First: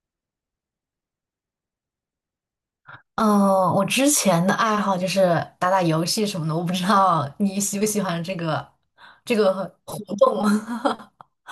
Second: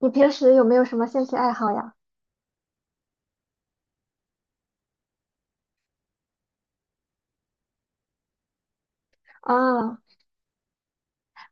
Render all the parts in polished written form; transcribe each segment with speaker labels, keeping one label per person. Speaker 1: 你平时有没有什么兴趣爱好呀？
Speaker 2: 嗯，我之前的爱好就是打打游戏什么的，我不知道你喜不喜欢这个活
Speaker 1: 啊，
Speaker 2: 动。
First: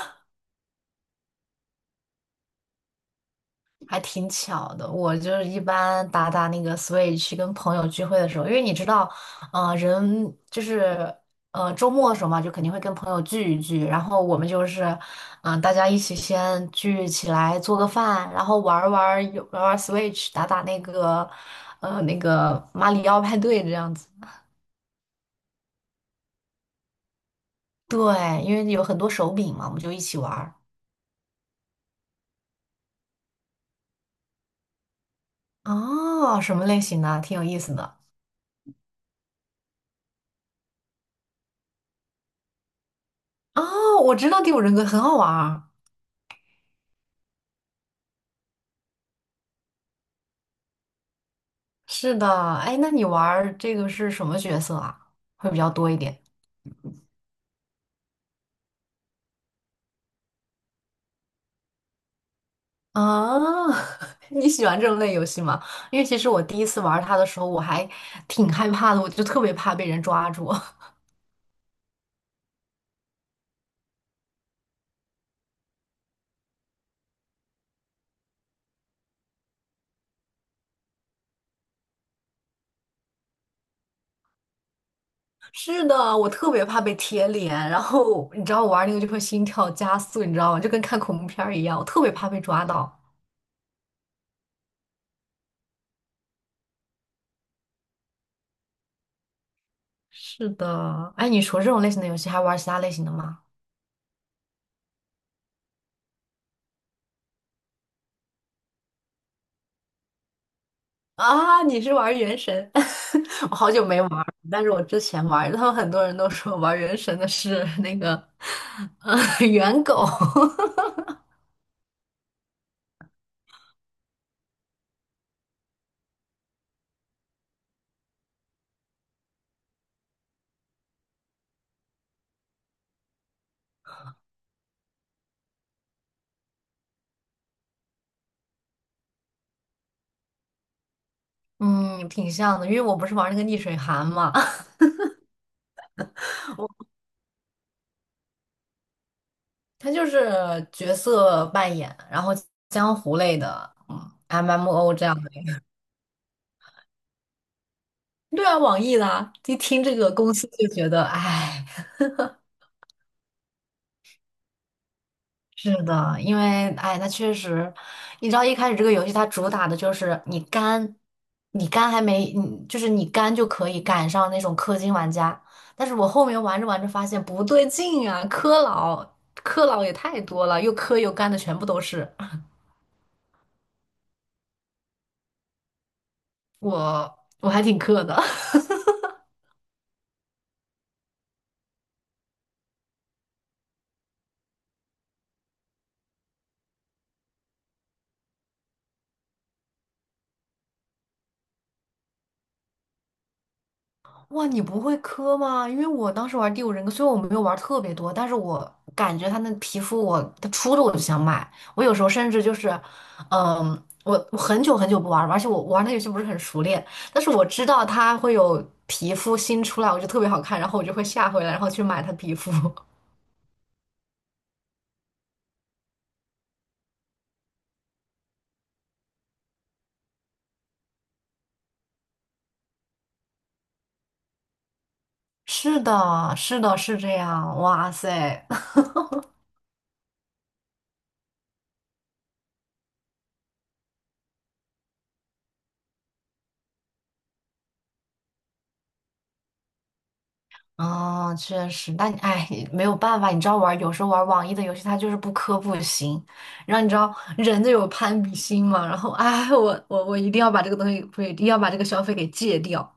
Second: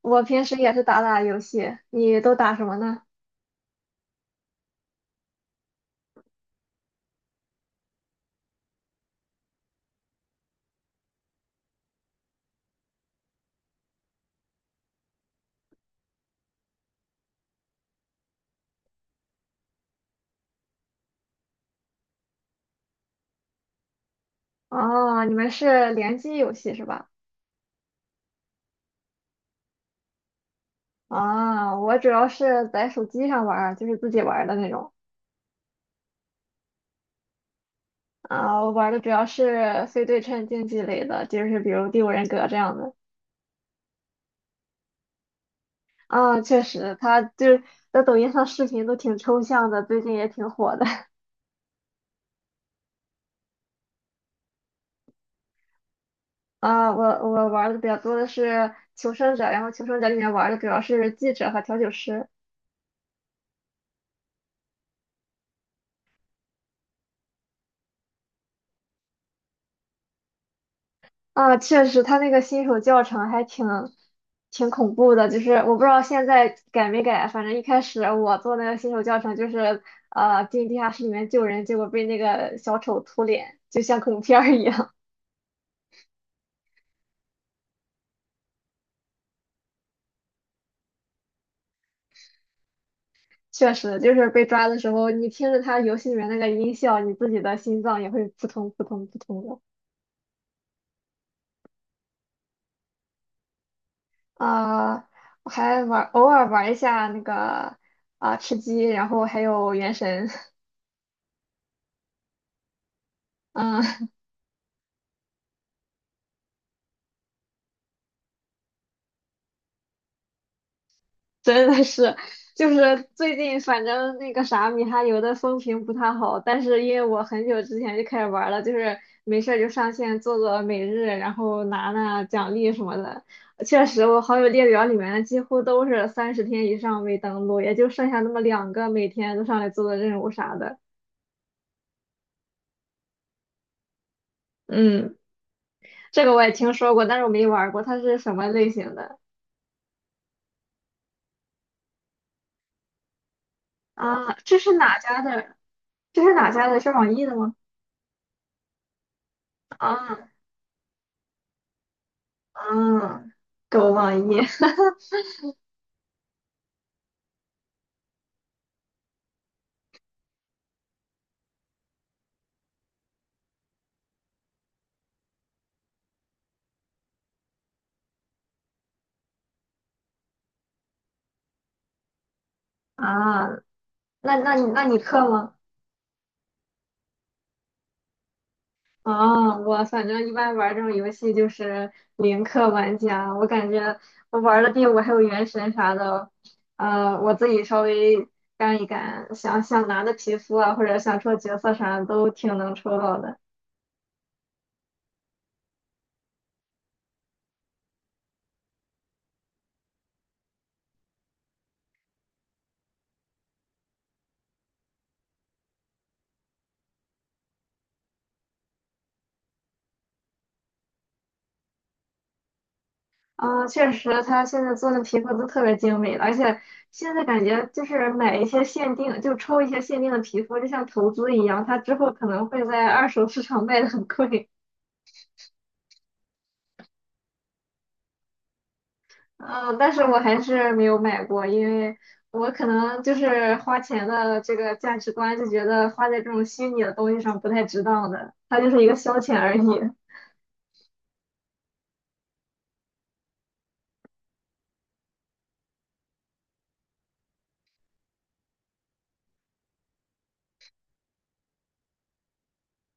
Speaker 1: 我平时也是打打游戏，你都打什么呢？
Speaker 2: 还挺巧的。我就是一般打打那个 Switch，跟朋友聚会的时候，因为你知道，人就是周末的时候嘛，就肯定会跟朋友聚一聚，然后我们就是大家一起先聚起来做个饭，然后玩儿玩儿 Switch，打打那个马里奥派对这样子。
Speaker 1: 哦，你们是联机游戏是吧？
Speaker 2: 对，因为有很多手柄嘛，我们就一起玩儿。
Speaker 1: 啊，我主要是在手机上玩儿，就是自己玩儿的那种。
Speaker 2: 哦，什么类型的？挺有意思的。
Speaker 1: 啊，我玩儿的主要是非对称竞技类的，就是比如《第五人格》这样的。
Speaker 2: 哦，我知道第五人格很好玩儿。
Speaker 1: 啊，确实，他就是在抖音上视频都挺抽象的，最近也挺火的。
Speaker 2: 是的，哎，那你玩儿这个是什么角色啊？会比较多一点
Speaker 1: 啊，我玩儿的比较多的是《求生者》，然后《求生者》里面玩儿的主要是记者和调酒师。
Speaker 2: 啊？你喜欢这种类游戏吗？因为其实我第一次玩它的时候，我还挺害怕的，我就特别怕被人抓住。
Speaker 1: 啊，确实，他那个新手教程还挺恐怖的，就是我不知道现在改没改，反正一开始我做那个新手教程就是进地下室里面救人，结果被那个小丑秃脸，就像恐怖片儿一样。
Speaker 2: 是的，我特别怕被贴脸，然后你知道我玩那个就会心跳加速，你知道吗？就跟看恐怖片儿一样，我特别怕被抓到。
Speaker 1: 确实，就是被抓的时候，你听着他游戏里面那个音效，你自己的心脏也会扑通扑通扑通的。
Speaker 2: 是的，哎，你除了这种类型的游戏，还玩其他类型的吗？
Speaker 1: 啊、我偶尔玩一下那个吃鸡，然后还有原神。
Speaker 2: 啊，你是玩原神？我好久没
Speaker 1: 嗯。
Speaker 2: 玩儿但是我之前玩儿，他们很多人都说玩原神的是 那个，呃，猿狗。
Speaker 1: 真的是，就是最近反正那个啥米哈游的风评不太好，但是因为我很久之前就开始玩了，就是没事儿就上线做做每日，然后拿拿奖励什么的。确实，我好友列表里面几乎都是30天以上未登录，也就剩下那么两个每天都上来做做任务啥的。
Speaker 2: 嗯，挺像的，因为我不是玩那个逆水寒嘛。
Speaker 1: 嗯，这个我也听说过，但是我没玩过，它是什么类型的？
Speaker 2: 它就是角色扮演，然后江湖类的，嗯
Speaker 1: 啊，这是
Speaker 2: ，MMO
Speaker 1: 哪
Speaker 2: 这样
Speaker 1: 家
Speaker 2: 的。
Speaker 1: 的？这是哪家的？是网易的吗？
Speaker 2: 对啊，网易的啊一听这个
Speaker 1: 啊
Speaker 2: 公司就觉得，哎。
Speaker 1: 啊，狗网易。
Speaker 2: 是的，因为哎，那确实，你知道一开始这个游戏它主打的就是你肝，你肝还没，你就是你肝就可以赶上那种氪金玩家，但是我后面玩着玩着发现不对劲啊，氪佬也太多了，又氪又肝的全部都是。
Speaker 1: 啊，那你氪吗？
Speaker 2: 我我还挺氪的。
Speaker 1: 啊，我反正一般玩这种游戏就是零氪玩家，我感觉我玩的第五还有原神啥的，我自己稍微干一干，想想拿的皮肤啊，或者想抽角色啥的都挺能抽到的。
Speaker 2: 哇，你不会磕吗？因为我当时玩第五人格，虽然我没有玩特别多，但是我感觉它那皮肤我，它出的我就想买。我有时候甚至就是，嗯，我很久很久不玩了，而且我玩那游戏不是很熟练，但是我知道它会有皮肤新出来，我就特别好看，然后我就会下回来，然后去买它皮肤。
Speaker 1: 啊，确实，他现在做的皮肤都特别精美了，而且现在感觉就是买一些限定，就抽一些限定的皮肤，就像投资一样，他之后可能会在二手市场卖的很贵。
Speaker 2: 是的，是的，是这样。哇塞！
Speaker 1: 嗯，但是我还是没有买过，因为我可能就是花钱的这个价值观就觉得花在这种虚拟的东西上不太值当的，它就是一个消遣而已。
Speaker 2: 哦，确实，但你哎，没有办法，你知道玩，有时候玩网易的游戏，它就是不氪不行。然后你知道人就有攀比心嘛，然后哎，我一定要把这个东西，不是一定要把这个消费给戒掉，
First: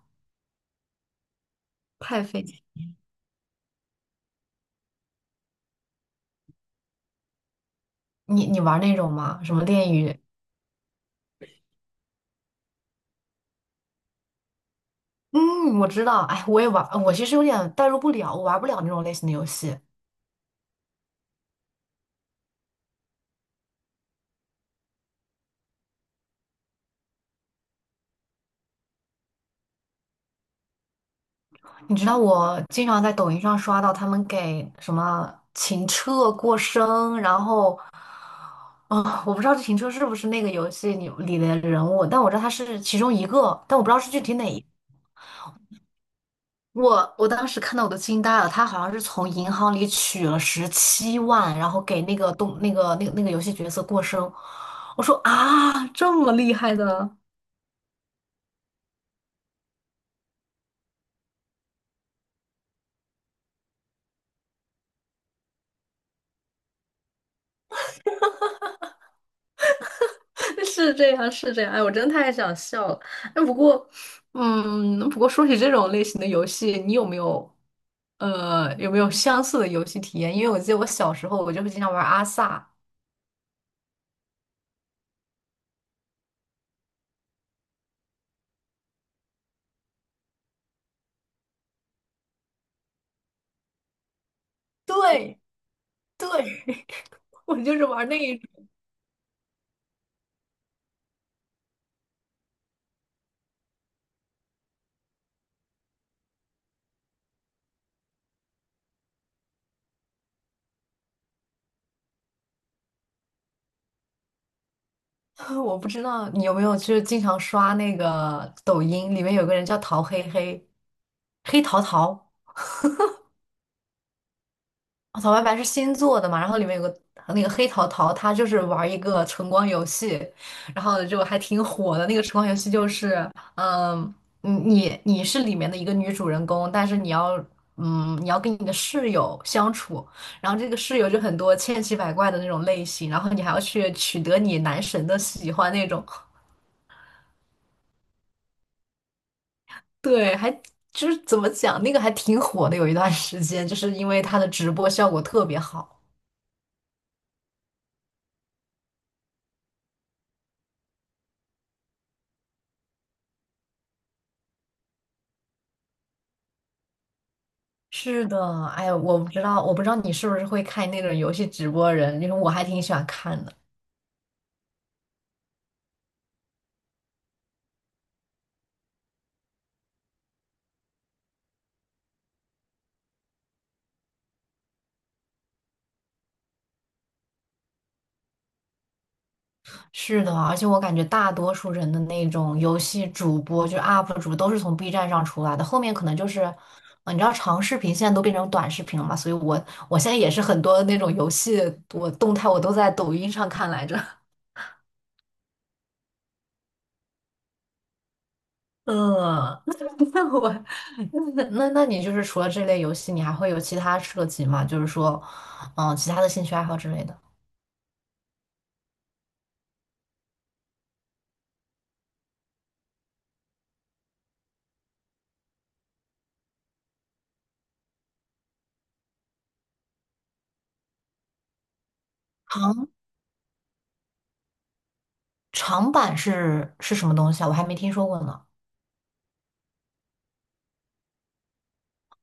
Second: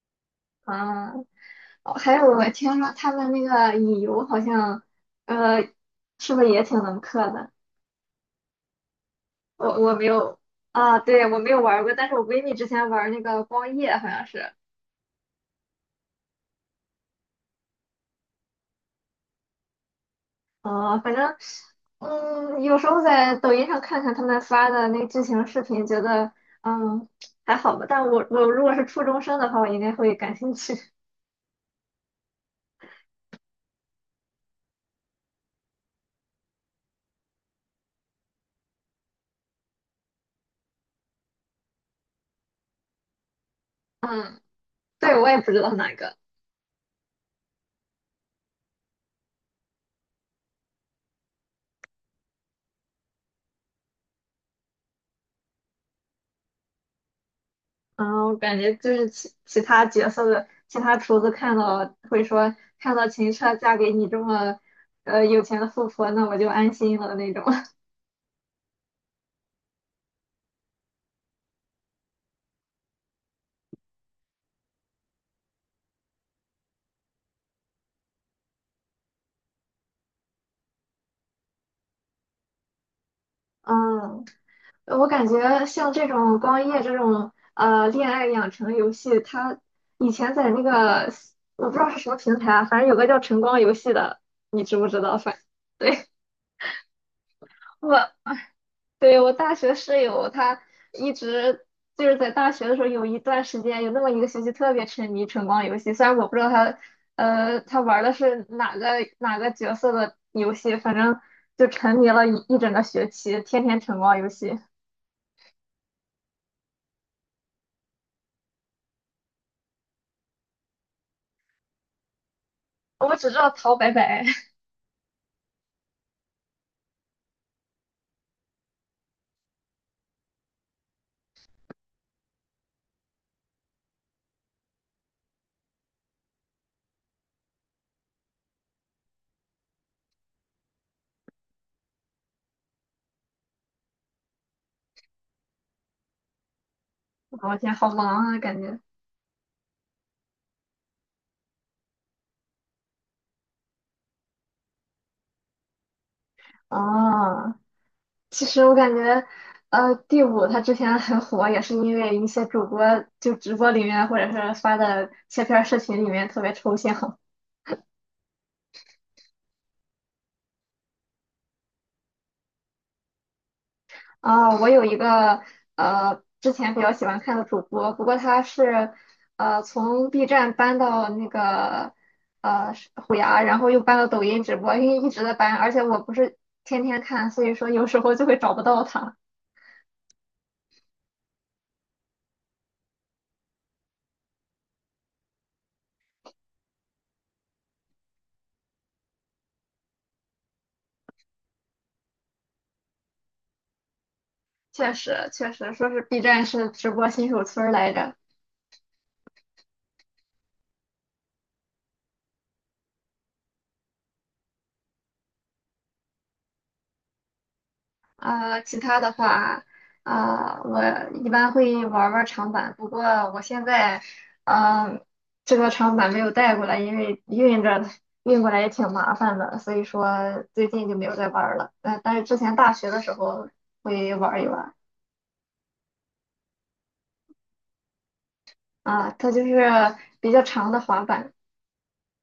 Speaker 1: 啊，哦，还有
Speaker 2: 太费
Speaker 1: 我
Speaker 2: 劲。
Speaker 1: 听说他们那个乙游好像，呃，是不是也挺能氪的？
Speaker 2: 你你玩那种吗？什么
Speaker 1: 我
Speaker 2: 恋
Speaker 1: 我没
Speaker 2: 与？
Speaker 1: 有。啊，对，我没有玩儿过，但是我闺蜜之前玩儿那个光夜好像是。
Speaker 2: 嗯，我知道，哎，我也玩，我其实有点代入不了，我玩不了那种类型的游戏。
Speaker 1: 啊，反正，有时候在抖音上看看他们发的那剧情视频，觉得嗯，还好吧。但我如果是初中生的话，我应该会感兴趣。
Speaker 2: 你知道我经常在抖音上刷到他们给什么情车过生，然后我不知道这停车是不是那个游戏里的人物，但我知道他是其中一个，但我不知道是具体
Speaker 1: 嗯。
Speaker 2: 哪一个。
Speaker 1: 对，我也不知道哪个。
Speaker 2: 我当时看到我都惊呆了，他好像是从银行里取了17万，然后给那个动那个那个那个游戏角色过生。我说啊，这么厉害的。
Speaker 1: 嗯，我感觉就是其他角色的其他厨子看到会说，看到秦彻嫁给你这么有钱的富婆，那我就安心了那种。
Speaker 2: 是这样，是这样。哎，我真的太想笑了。哎，不过，嗯，不过说起这种类型的游戏，你有没有，有没有相似的游戏体验？因为我记得我小时候，我就会经常玩阿萨。
Speaker 1: 嗯。我感觉像这种光夜这种恋爱养成游戏，它以前在那个我不知道是什么平台啊，反正有个叫晨光游戏的，你知不知道？
Speaker 2: 对，
Speaker 1: 对。
Speaker 2: 对，我 就是玩
Speaker 1: 我
Speaker 2: 那一种。
Speaker 1: 对我大学室友，她一直就是在大学的时候有一段时间，有那么一个学期特别沉迷晨光游戏，虽然我不知道他玩的是哪个角色的游戏，反正就沉迷了一整个学期，天天晨光游戏。
Speaker 2: 我不知道你有没有，就是经常刷那个抖音，里面有个人叫陶黑黑，黑桃桃。
Speaker 1: 我只知道陶白白。
Speaker 2: 哦草白白是新做的嘛，然后里面有个那个黑桃桃，他就是玩一个橙光游戏，然后就还挺火的。那个橙光游戏就是，嗯，你是里面的一个女主人公，但是你要，嗯，你要跟你的室友相处，然后这个室友就很多千奇百怪的那种类型，然后你还要去取得你男神的喜欢那种。
Speaker 1: 我天，好忙啊，感觉。
Speaker 2: 对，还就是怎么讲，那个还挺火的，有一段时间，就是因为它的直播效果特别好。
Speaker 1: 啊，其实我感觉，第五他之前很火，也是因为一些主播就直播里面，或者是发的切片儿视频里面特别抽象。
Speaker 2: 是的，哎呀，我不知道，我不知道你是不是会看那种游戏直播人，因为我还挺喜欢看的。
Speaker 1: 啊、我有一个之前比较喜欢看的主播，不过他是从 B 站搬到那个是虎牙，然后又搬到抖音直播，因为一直在搬，而且我不是天天看，所以说有时候就会找不到他。
Speaker 2: 是的，而且我感觉大多数人的那种游戏主播，就是 UP 主，都是从 B 站上出来的。后面可能就是，你知道长视频现在都变成短视频了嘛，所以我我现在也是很多那种游戏，我动态我都在抖音上看来着。
Speaker 1: 确实，确实说是 B 站是直播新手村儿来着。
Speaker 2: 嗯，那我那那那你就是除了这类游戏，你还会有其他涉及吗？就是说，嗯，其他的兴趣爱好之类的。
Speaker 1: 啊。其他的话，啊，我一般会玩儿玩儿长板，不过我现在呃，这个长板没有带过来，因为运过来也挺麻烦的，所以说最近就没有再玩儿了。但是之前大学的时候会玩儿一玩儿。
Speaker 2: 长板是什么东西啊？我还没听说过呢。
Speaker 1: 啊，它就是比较长的滑板。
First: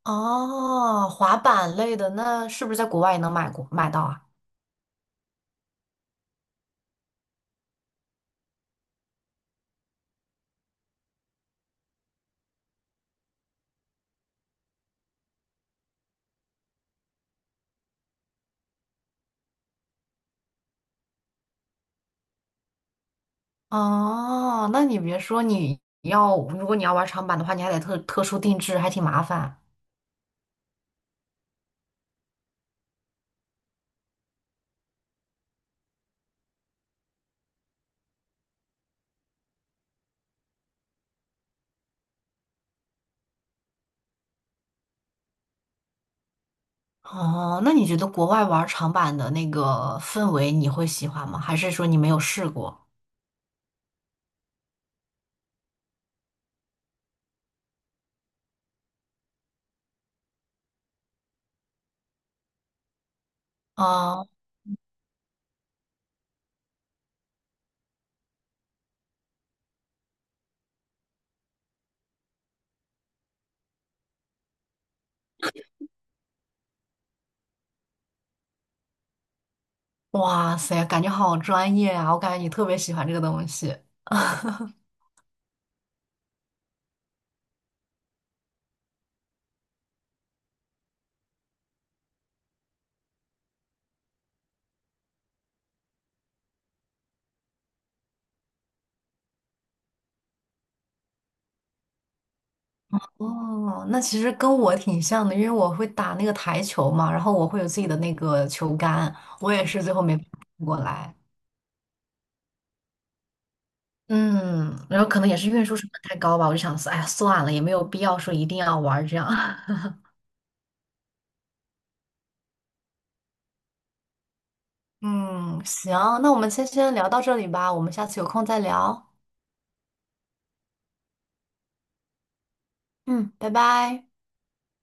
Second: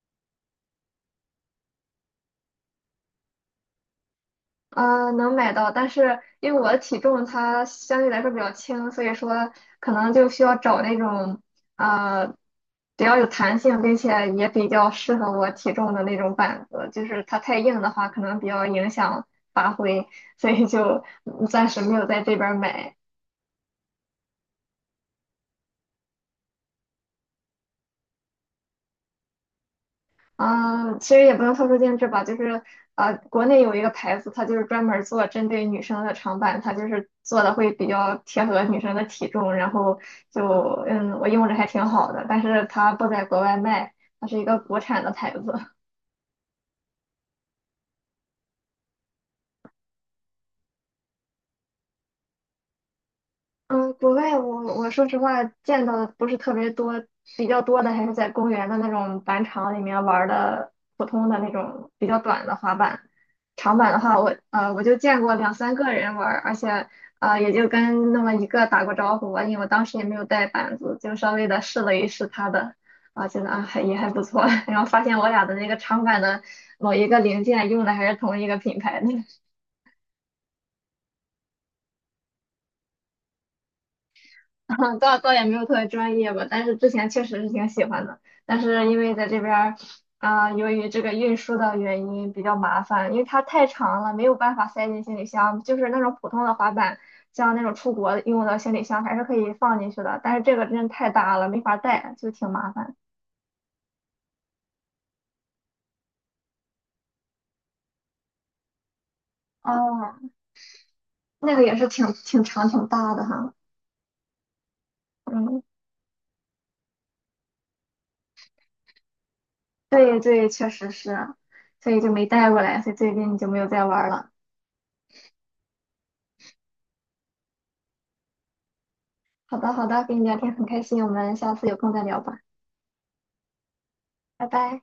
Speaker 2: 哦，滑板类的，那是不是在国外也能买过买到啊？
Speaker 1: 能买到，但是因为我的体重它相对来说比较轻，所以说可能就需要找那种呃比较有弹性，并且也比较适合我体重的那种板子。就是它太硬的话，可能比较影响发挥，所以就暂时没有在这边儿买。
Speaker 2: 哦，那你别说，你要如果你要玩长板的话，你还得特殊定制，还挺麻烦。
Speaker 1: 嗯，其实也不用特殊定制吧，就是国内有一个牌子，它就是专门儿做针对女生的长板，它就是做的会比较贴合女生的体重，然后就我用着还挺好的，但是它不在国外卖，它是一个国产的牌子。
Speaker 2: 哦，那你觉得国外玩长板的那个氛围你会喜欢吗？还是说你没有试过？
Speaker 1: 嗯，国外我说实话见到的不是特别多，比较多的还是在公园的那种板场里面玩儿的普通的那种比较短的滑板。长板的话
Speaker 2: 啊，
Speaker 1: 我就见过两三个人玩儿，而且也就跟那么一个打过招呼吧，因为我当时也没有带板子，就稍微的试了一试他的，觉得还也还不错。然后发现我俩的那个长板的某一个零件用的还是同一个品牌的。
Speaker 2: 哇塞，感觉好专业啊！我感觉你特别喜欢这个东西。
Speaker 1: 倒也没有特别专业吧，但是之前确实是挺喜欢的，但是因为在这边儿由于这个运输的原因比较麻烦，因为它太长了，没有办法塞进行李箱，就是那种普通的滑板，像那种出国用的行李箱还是可以放进去的，但是这个真的太大了，没法带，就挺麻烦。
Speaker 2: 哦，那其实跟我挺像的，因为我会打那个台球嘛，然后我会有自己的那个球杆，我也是最后没
Speaker 1: 哦，
Speaker 2: 搬过来。
Speaker 1: 那个也是挺长挺大的哈。
Speaker 2: 嗯，然后可能也是
Speaker 1: 嗯，
Speaker 2: 运输成本太高吧，我就想说，哎呀，算了，也没有必要说一定要玩儿这样。
Speaker 1: 对对，确实是，所以就没带过来，所以最近就没有再玩儿了。
Speaker 2: 嗯，行，那我们先聊到这里吧，我们下次有空再聊。
Speaker 1: 好的好的，跟你聊天很开心，我们下次有空再聊吧。
Speaker 2: 嗯，拜拜。
Speaker 1: 拜拜。